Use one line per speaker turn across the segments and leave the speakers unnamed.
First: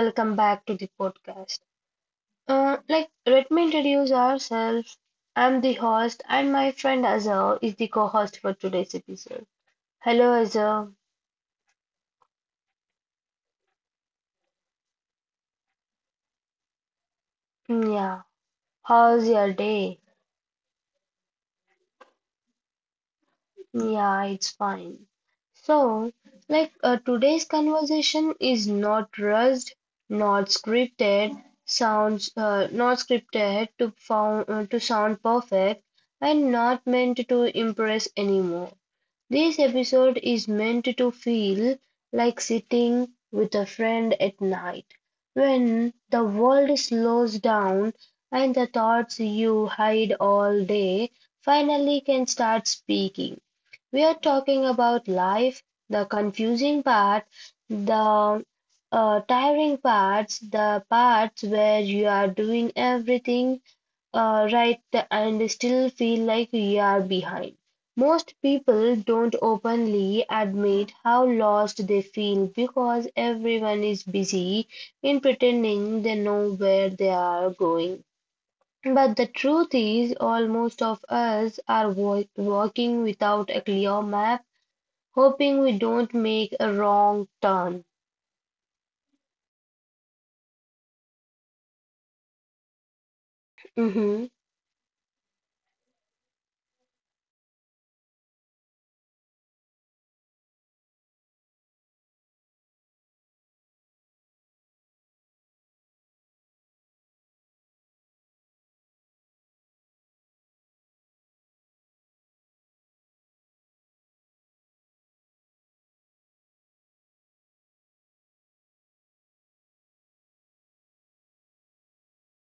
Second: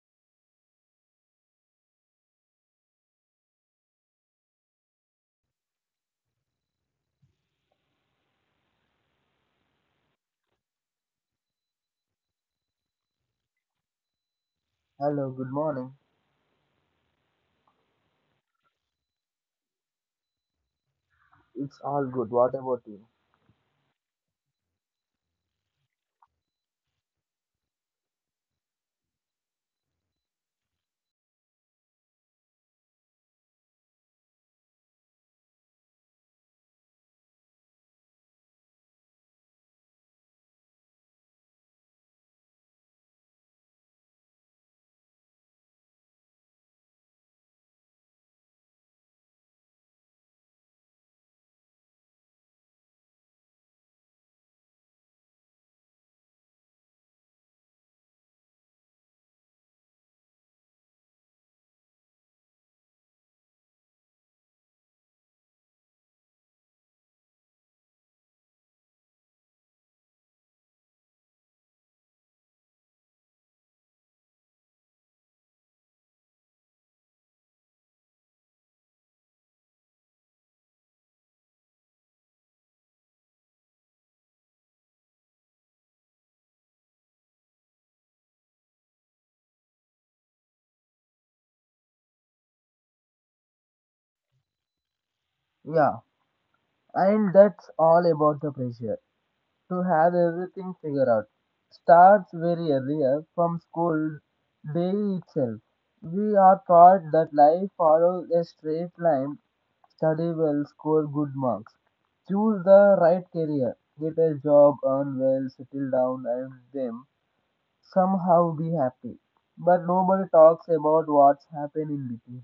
welcome back to the podcast. Let me introduce ourselves. I'm the host, and my friend Azar is the co-host for today's episode. Hello Azar.
Hello, good morning.
Yeah, how's your day?
It's all good. What about you?
Yeah, it's fine. So, Today's conversation is not rushed, not scripted, sounds not scripted to found, to sound perfect, and not meant to impress anymore. This episode is meant to feel like sitting with a friend at night, when the world slows down and the thoughts you hide all day finally can start speaking. We are talking about life, the confusing part, the tiring parts, the parts where you are doing everything right and still feel like we are behind. Most people don't openly admit how lost they feel because everyone is busy in pretending they know where they are going. But the truth is, almost of us are walking without a clear map, hoping we don't make a wrong turn. Mhm.
Yeah, and that's all about the pressure to have everything figured out. Starts very early from school day itself. We are taught that life follows a straight line, study well, score good marks, choose the right career, get a job, earn well, settle down, and then somehow be happy. But nobody talks about what's happened in between.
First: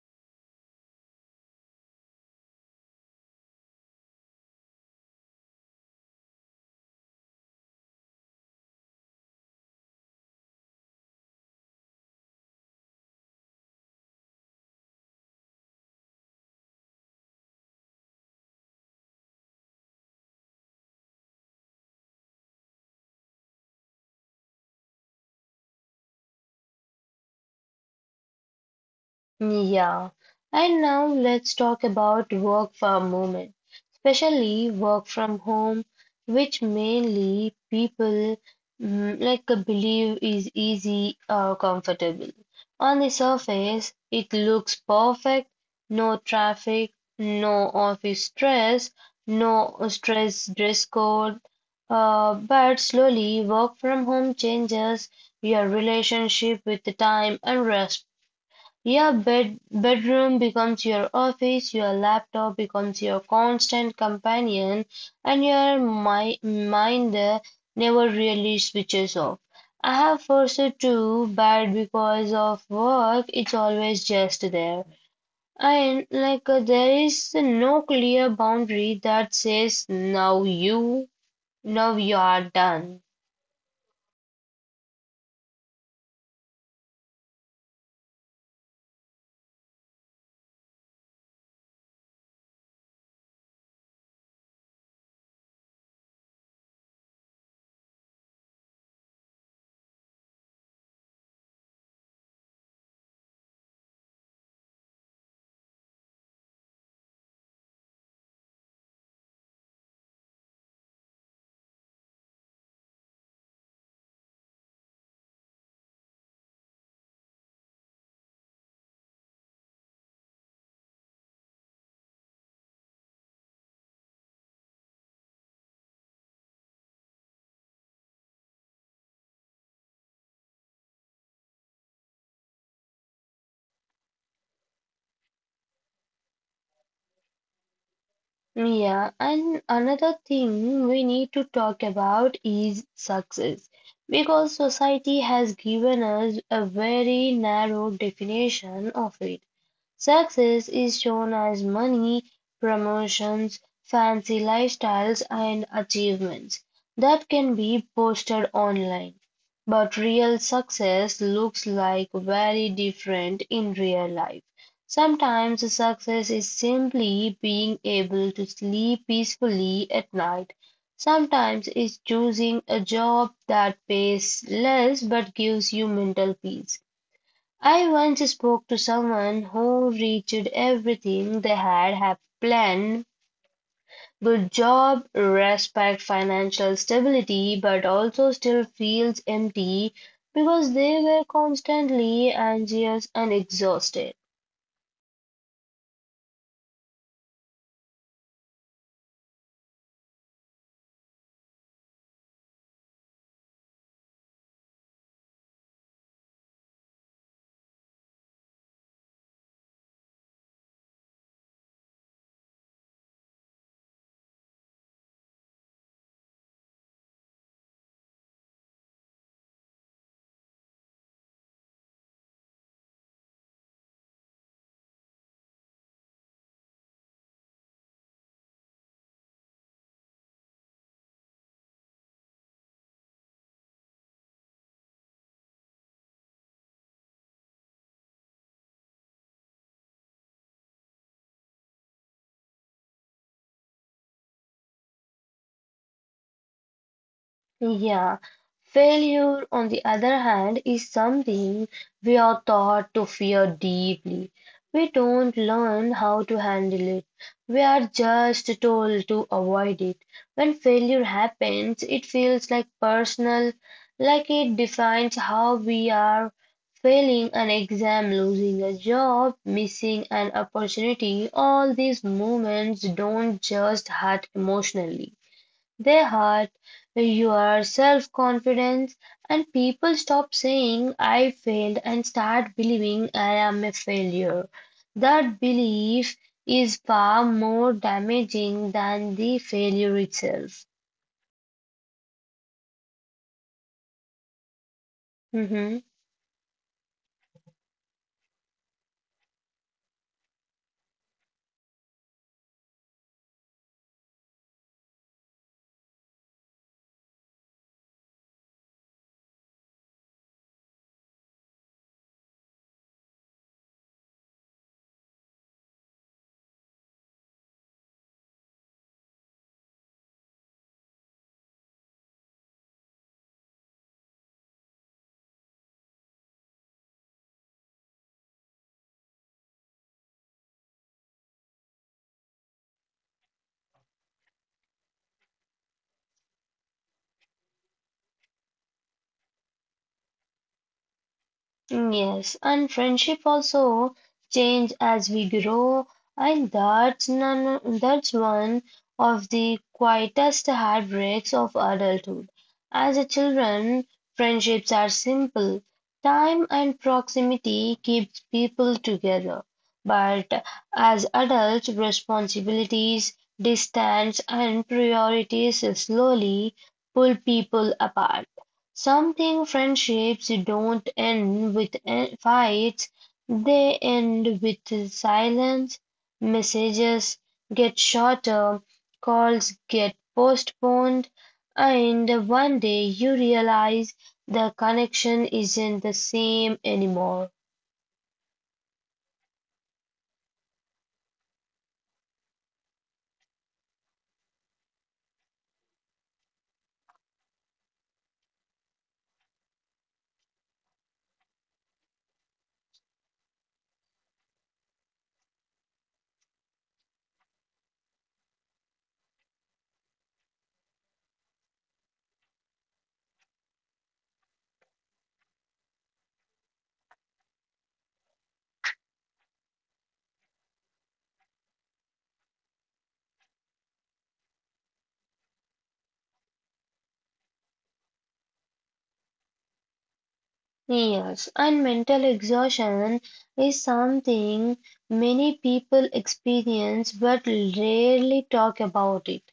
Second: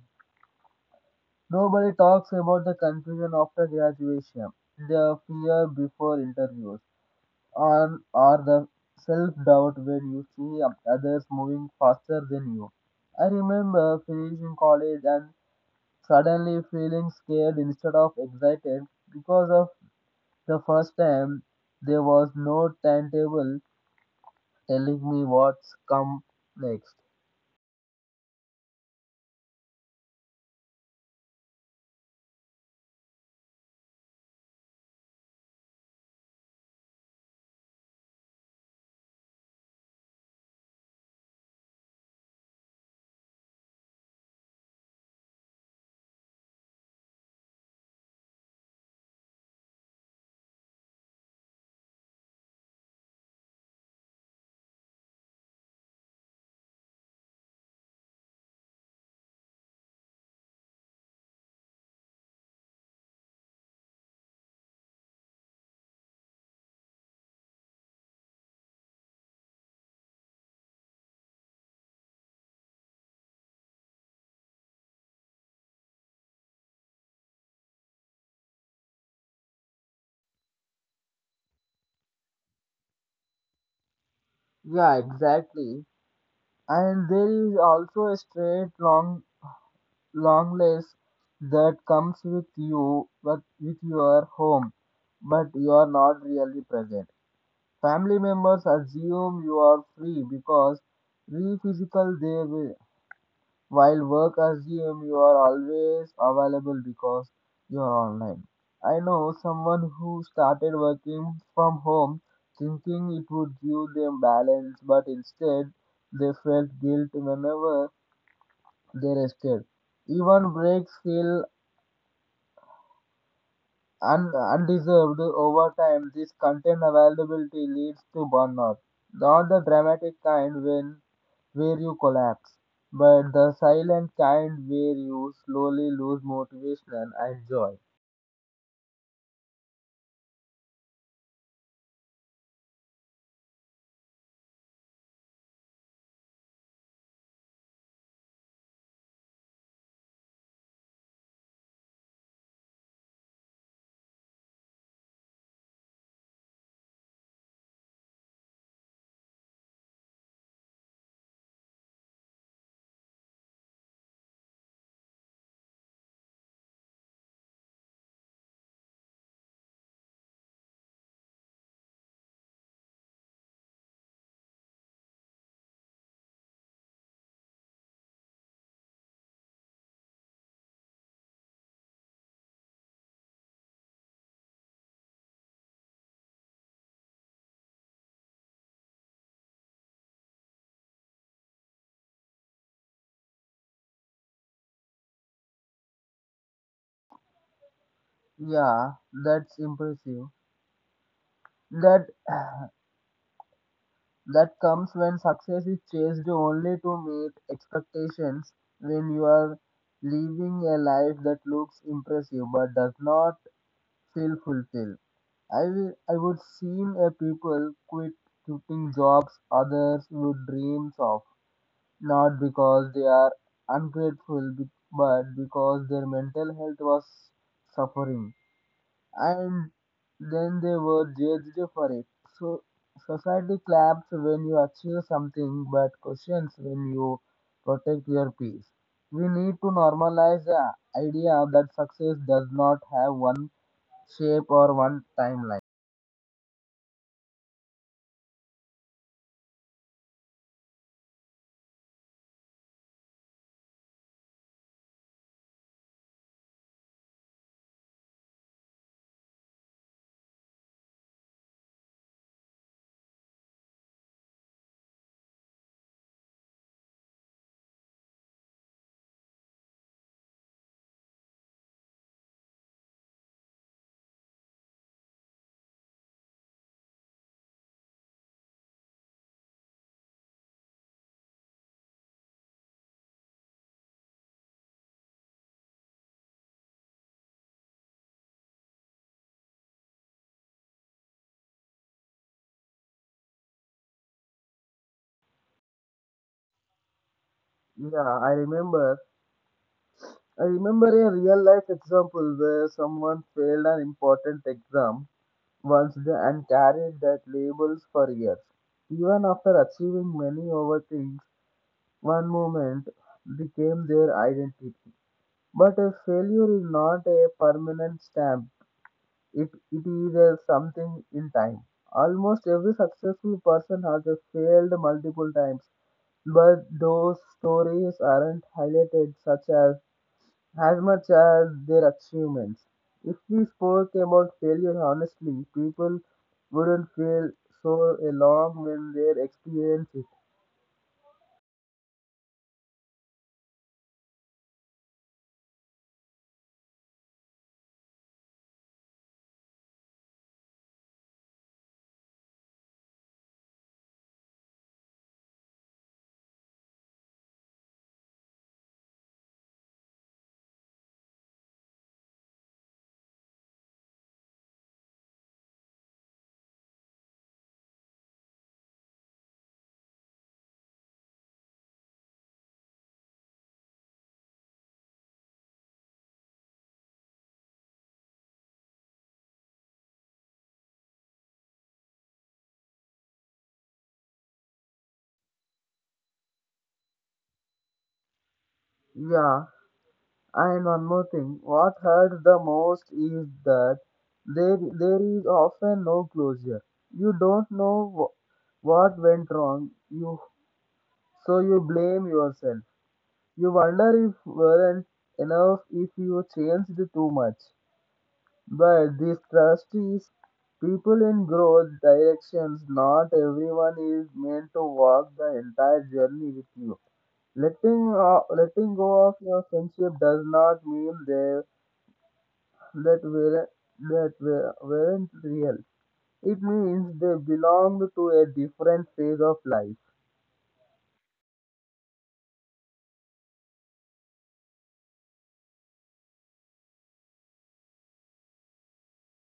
Nobody talks about the confusion after graduation, the fear before interviews, and or the self-doubt when you see others moving faster than you. I remember finishing college and suddenly feeling scared instead of excited because of the first time there was no timetable telling me what's come next.
Yeah, and now let's talk about work for a moment, especially work from home, which mainly people believe is easy or comfortable. On the surface, it looks perfect, no traffic, no office stress, no stress dress code. But slowly, work from home changes your relationship with the time and your bedroom becomes your office, your laptop becomes your constant companion, and your mi mind never really switches off. I have forced to, but because of work, it's always just there. And like There is no clear boundary that says now you are done.
Yeah, exactly. And there is also a straight long longness that comes with you but with your home, but you are not really present. Family members assume you are free because re physical they will, while work assume you are always available because you are online. I know someone who started working from home thinking it would give them balance, but instead they felt guilt whenever they rested. Even breaks feel undeserved. Over time, this content availability leads to burnout. Not the dramatic kind when where you collapse, but the silent kind where you slowly lose motivation and joy.
Yeah, and another thing we need to talk about is success because society has given us a very narrow definition of it. Success is shown as money, promotions, fancy lifestyles and achievements that can be posted online. But real success looks like very different in real life. Sometimes success is simply being able to sleep peacefully at night. Sometimes it's choosing a job that pays less but gives you mental peace. I once spoke to someone who reached everything they had have planned good job, respect, financial stability, but also still feels empty because they were constantly anxious and exhausted.
Yeah, that's impressive. That that comes when success is chased only to meet expectations. When you are living a life that looks impressive but does not feel fulfilled. I will. I would seen a people quitting jobs others would dreams of, not because they are ungrateful, but because their mental health was suffering, and then they were judged for it. So society claps when you achieve something, but questions when you protect your peace. We need to normalize the idea that success does not have one shape or one timeline.
Yeah, failure, on the other hand, is something we are taught to fear deeply. We don't learn how to handle it. We are just told to avoid it. When failure happens, it feels like personal, like it defines how we are failing an exam, losing a job, missing an opportunity. All these moments don't just hurt emotionally. They hurt your self confidence, and people stop saying, I failed, and start believing I am a failure. That belief is far more damaging than the failure itself. Mhm.
Yeah, I remember. I remember a real life example where someone failed an important exam and carried that labels for years. Even after achieving many other things, one moment became their identity. But a failure is not a permanent stamp. It it is a something in time. Almost every successful person has a failed multiple times. But those stories aren't highlighted such as much as their achievements. If we spoke about failure honestly, people wouldn't feel so alone when they experience it.
Yes, and friendship also change as we grow, and that's none, that's one of the quietest heartbreaks of adulthood. As a children, friendships are simple. Time and proximity keeps people together. But as adults, responsibilities, distance, and priorities slowly pull people apart. Something friendships don't end with fights, they end with silence. Messages get shorter, calls get postponed, and one day you realize the connection isn't the same anymore.
Yeah, and one more thing, what hurts the most is that there is often no closure. You don't know what went wrong, you so you blame yourself. You wonder if weren't enough, if you changed too much. But this trust is people in growth directions. Not everyone is meant to walk the entire journey with you. Letting go of your friendship does not mean they that were that were, weren't real. It means they belonged to a different phase of life.
Yes, and mental exhaustion is something many people experience but rarely talk about it.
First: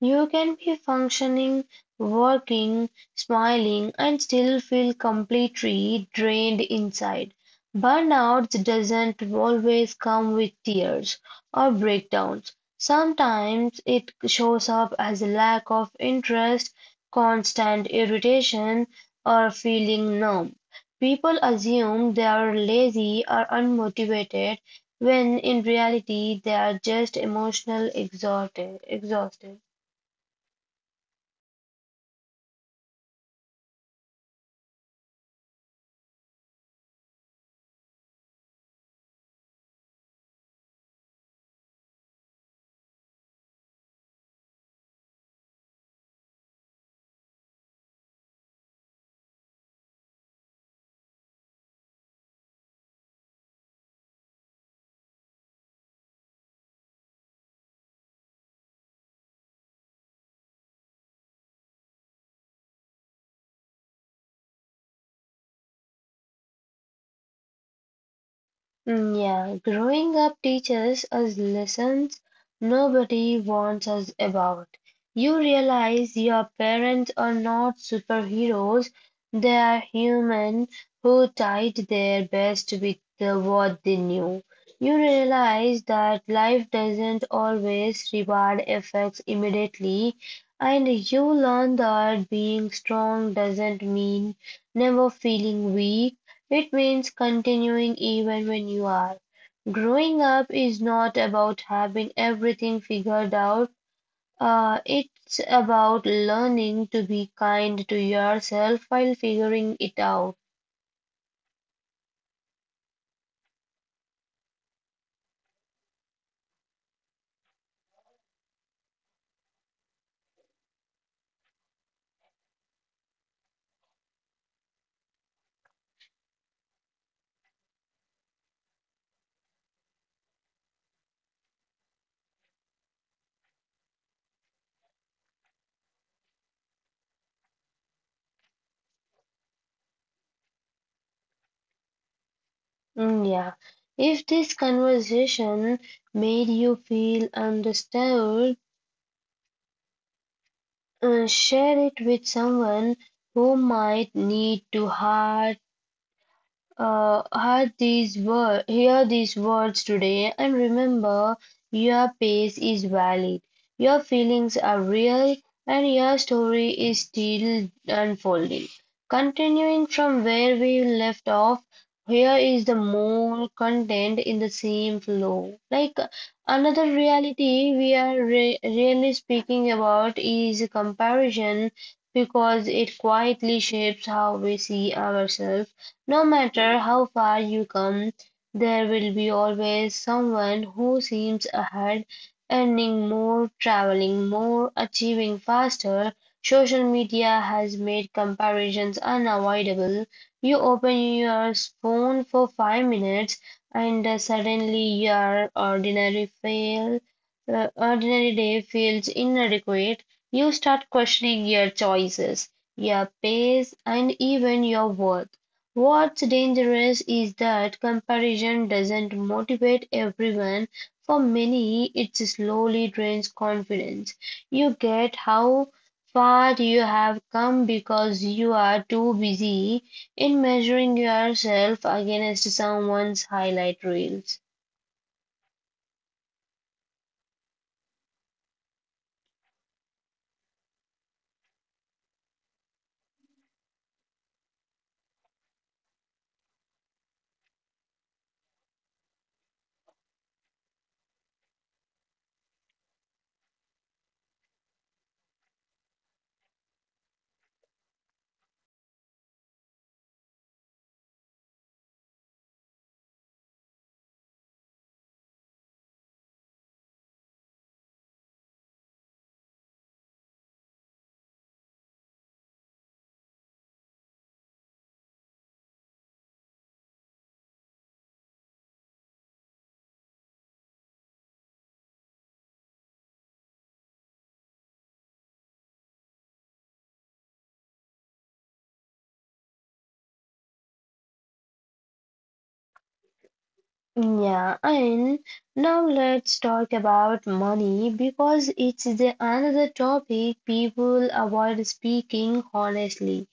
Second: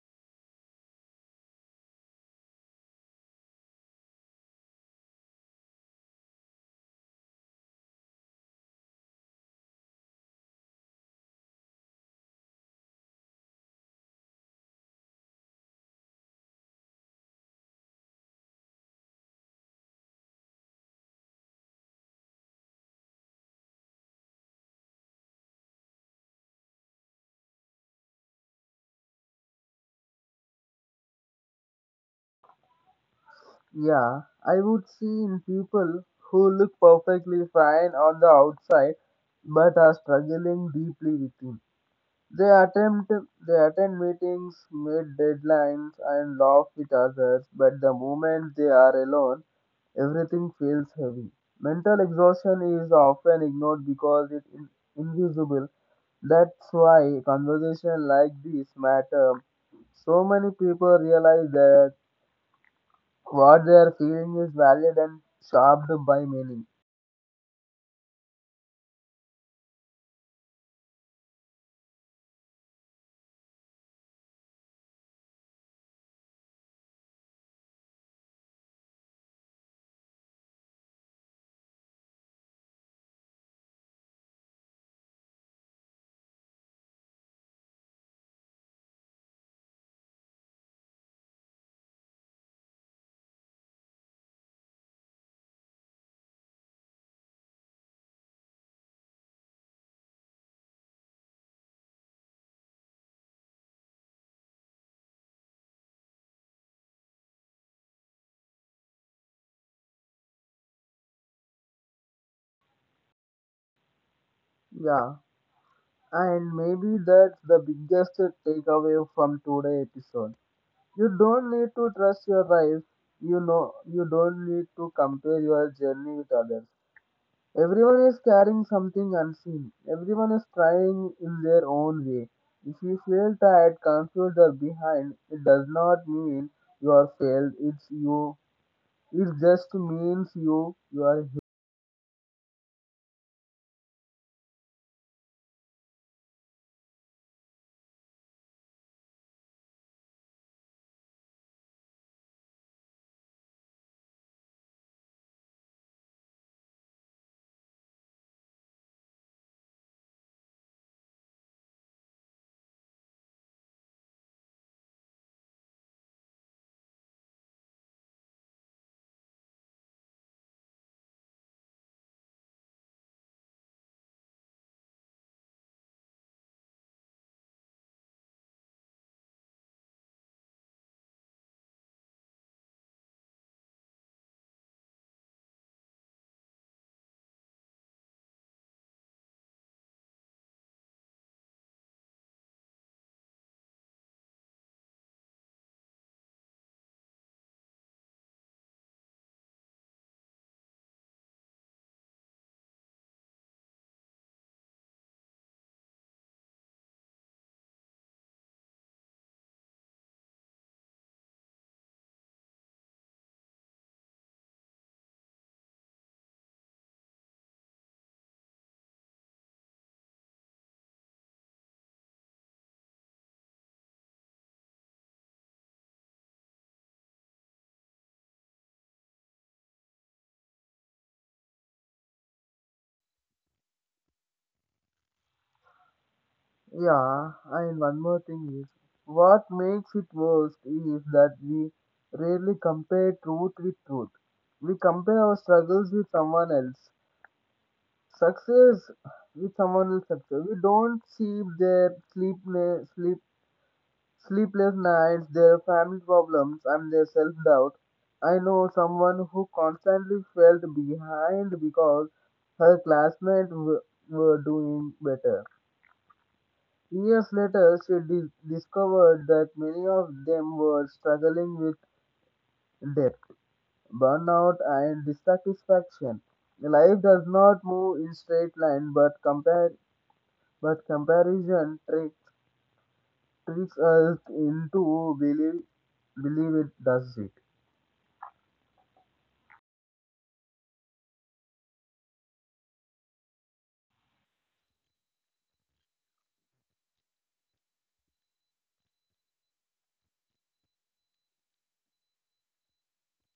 You can be functioning, working, smiling, and still feel completely drained inside. Burnout doesn't always come with tears or breakdowns. Sometimes it shows up as a lack of interest, constant irritation, or feeling numb. People assume they are lazy or unmotivated when in reality they are just emotionally exhausted.
Yeah, I would see in people who look perfectly fine on the outside but are struggling deeply within. They attempt they attend meetings, meet deadlines and laugh with others, but the moment they are alone, everything feels heavy. Mental exhaustion is often ignored because it is invisible. That's why conversation like this matter. So many people realize that what they are feeling is valid and shaped by meaning.
Yeah, growing up teaches us lessons nobody warns us about. You realize your parents are not superheroes, they are human who tried their best with the, what they knew. You realize that life doesn't always reward effects immediately, and you learn that being strong doesn't mean never feeling weak. It means continuing even when you are. Growing up is not about having everything figured out. It's about learning to be kind to yourself while figuring it out.
Yeah, and maybe that's the biggest takeaway from today's episode. You don't need to trust your life. You know, you don't need to compare your journey with others. Everyone is carrying something unseen. Everyone is trying in their own way. If you feel tired, confused, or behind, it does not mean you are failed. It's you. It just means You are.
Mm, yeah. If this conversation made you feel understood, share it with someone who might need to hear uh, hear these words today and remember your pace is valid, your feelings are real, and your story is still unfolding. Continuing from where we left off, here is the more content in the same flow. Like another reality we are really speaking about is comparison because it quietly shapes how we see ourselves no matter how far you come, there will be always someone who seems ahead, earning more, traveling more, achieving faster. Social media has made comparisons unavoidable. You open your phone for 5 minutes and suddenly your ordinary day feels inadequate. You start questioning your choices, your pace, and even your worth. What's dangerous is that comparison doesn't motivate everyone. For many, it slowly drains confidence. You get how far you have come because you are too busy in measuring yourself against someone's highlight reels.
Yeah, and one more thing is what makes it worse is that we rarely compare truth with truth. We compare our struggles with someone else. Success with someone else's success. We don't see their sleepless nights, their family problems, and their self doubt. I know someone who constantly felt behind because her were doing better. Years later, she discovered that many of them were struggling with debt, burnout, and dissatisfaction. Life does not move in straight line, but compare but comparison tricks us into believe it does it.
Yeah, and now let's talk about money because it's the another topic people avoid speaking honestly.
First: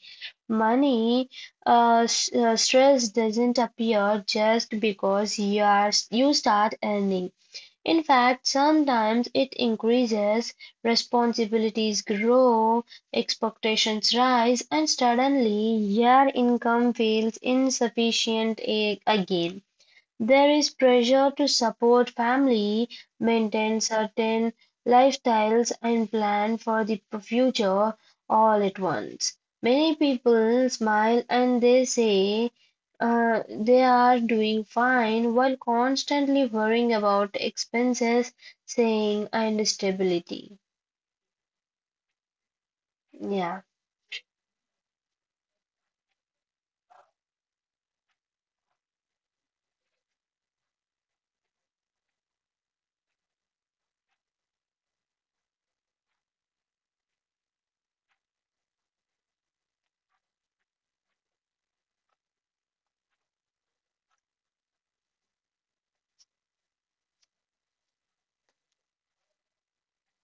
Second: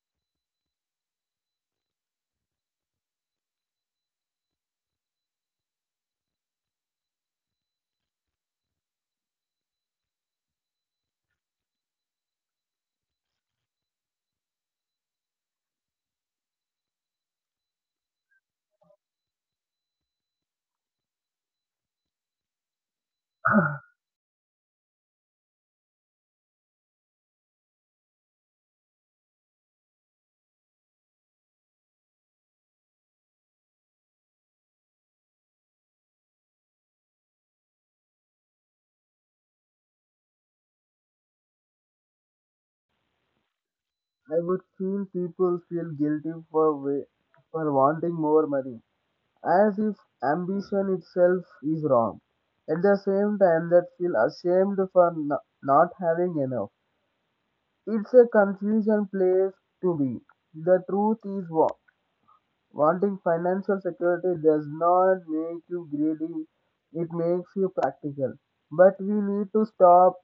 Money Stress doesn't appear just because you start earning. In fact, sometimes it increases, responsibilities grow, expectations rise, and suddenly your income feels insufficient again. There is pressure to support family, maintain certain lifestyles, and plan for the future all at once. Many people smile and they say they are doing fine while constantly worrying about expenses, saying, and stability. Yeah.
I would feel people feel guilty for for wanting more money, as if ambition itself is wrong. At the same time, that feel ashamed for not having enough. It's a confusion place to be. The truth is what wanting financial security does not make you greedy; it makes you practical. But we need to stop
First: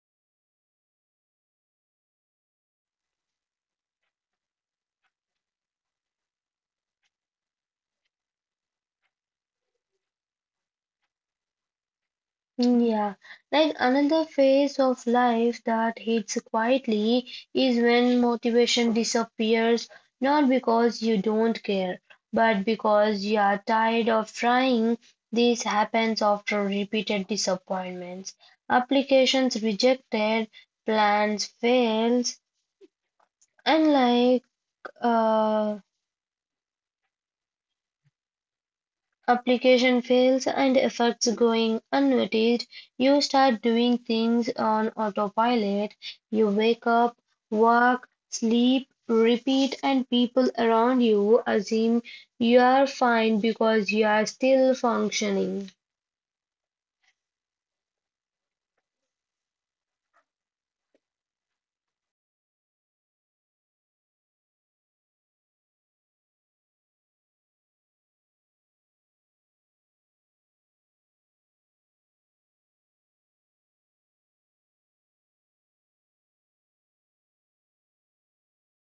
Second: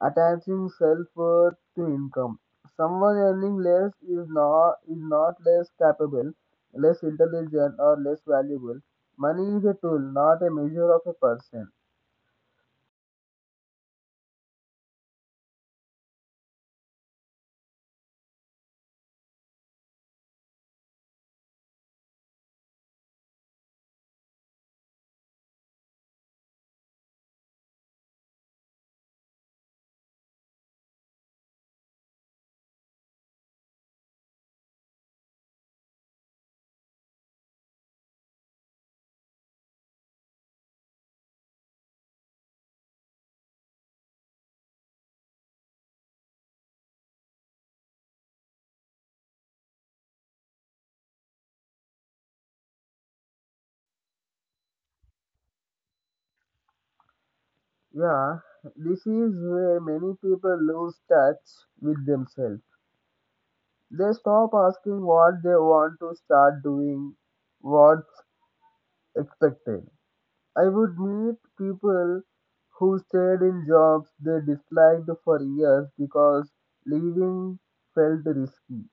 attaching self-worth to income. Someone earning less is not less capable, less intelligent, or less valuable. Money is a tool, not a measure of a person.
Yeah, like another phase of life that hits quietly is when motivation disappears, not because you don't care, but because you are tired of trying. This happens after repeated disappointments, applications rejected, plans fails, and uh Application fails and effects going unnoticed, you start doing things on autopilot. You wake up, work, sleep, repeat, and people around you assume you are fine because you are still functioning.
Yeah, this is where many people lose touch with themselves. They stop asking what they want to start doing, what's expected. I would meet people who stayed in jobs they disliked for years because leaving felt risky.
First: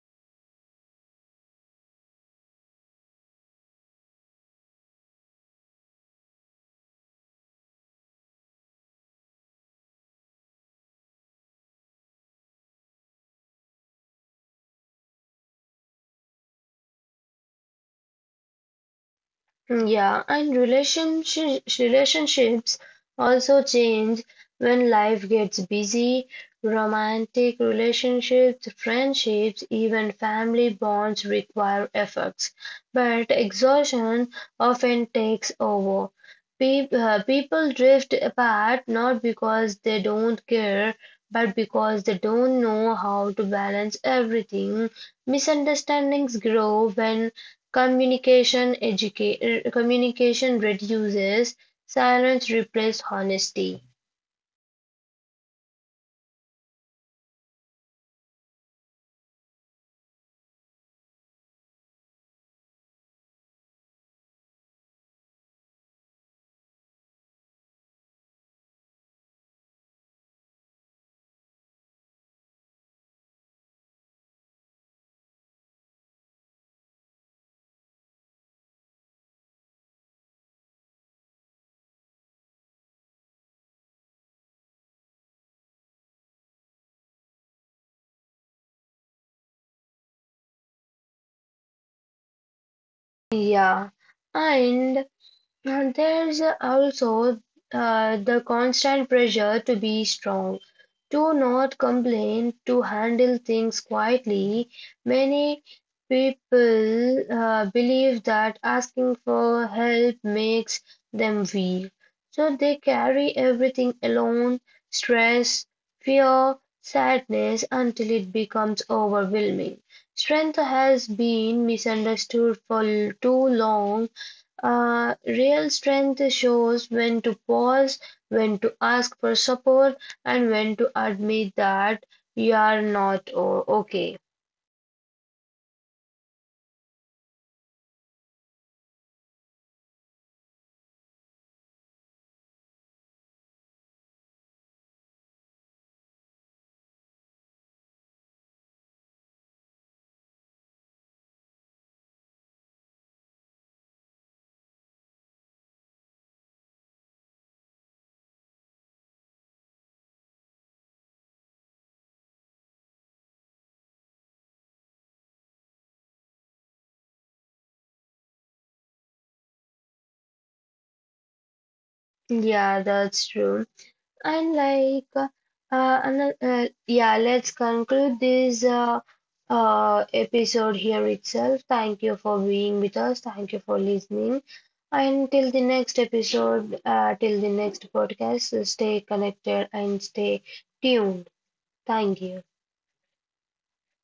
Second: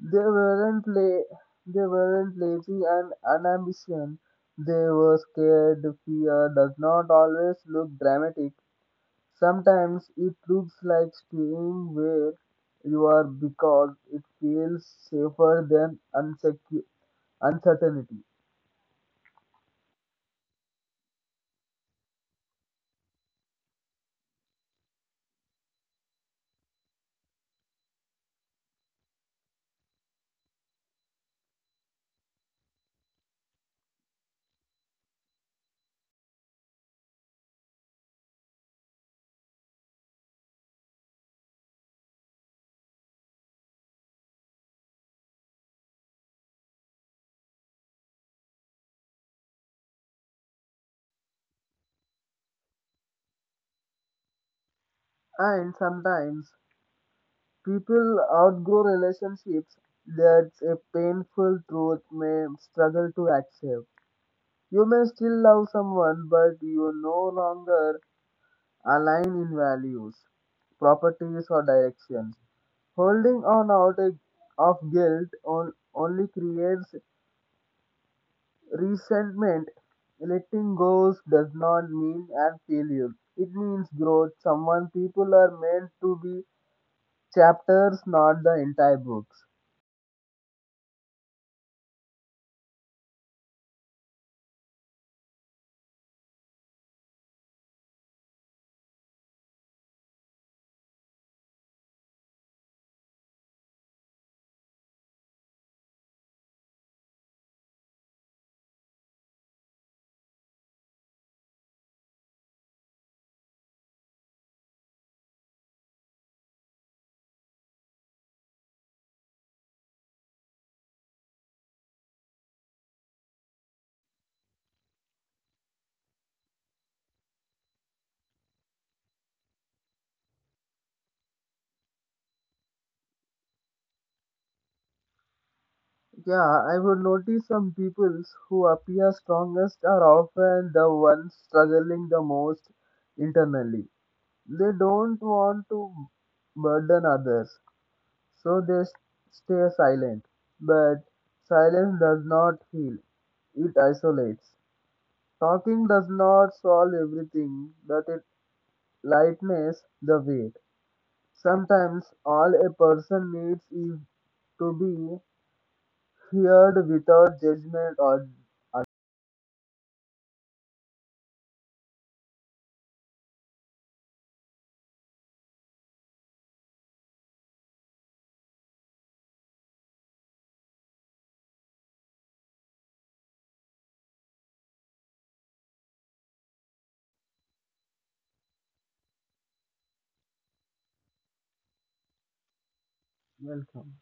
They weren't la- they weren't lazy and unambitious. They were scared. Fear does not always look dramatic. Sometimes it looks like staying where you are because it feels safer than uncertainty.
Yeah, and relationships also change when life gets busy. Romantic relationships, friendships, even family bonds require efforts, but exhaustion often takes over. Pe People drift apart not because they don't care, but because they don't know how to balance everything. Misunderstandings grow when Communication reduces, silence replaces honesty.
And sometimes people outgrow relationships. That's a painful truth may struggle to accept. You may still love someone, but you no longer align in values, properties, or directions. Holding on out of guilt on, only creates resentment. Letting go does not mean an failure. It means growth. Someone people are meant to be chapters, not the entire books.
Yeah, and And there's also the constant pressure to be strong, to not complain, to handle things quietly. Many people believe that asking for help makes them weak. So they carry everything alone, stress, fear, sadness until it becomes overwhelming. Strength has been misunderstood for too long. Real strength shows when to pause, when to ask for support, and when to admit that you are not okay.
Yeah, I would notice some peoples who appear strongest are often the ones struggling the most internally. They don't want to burden others, so stay silent. But silence does not heal, it isolates. Talking does not solve everything, but it lightens the weight. Sometimes all a person needs is to be heard without judgment or.
Yeah, that's true. And like, ano- yeah, Let's conclude this episode here itself. Thank you for being with us. Thank you for listening. And till the next episode, till the next podcast, stay connected and stay tuned. Thank you.
Welcome.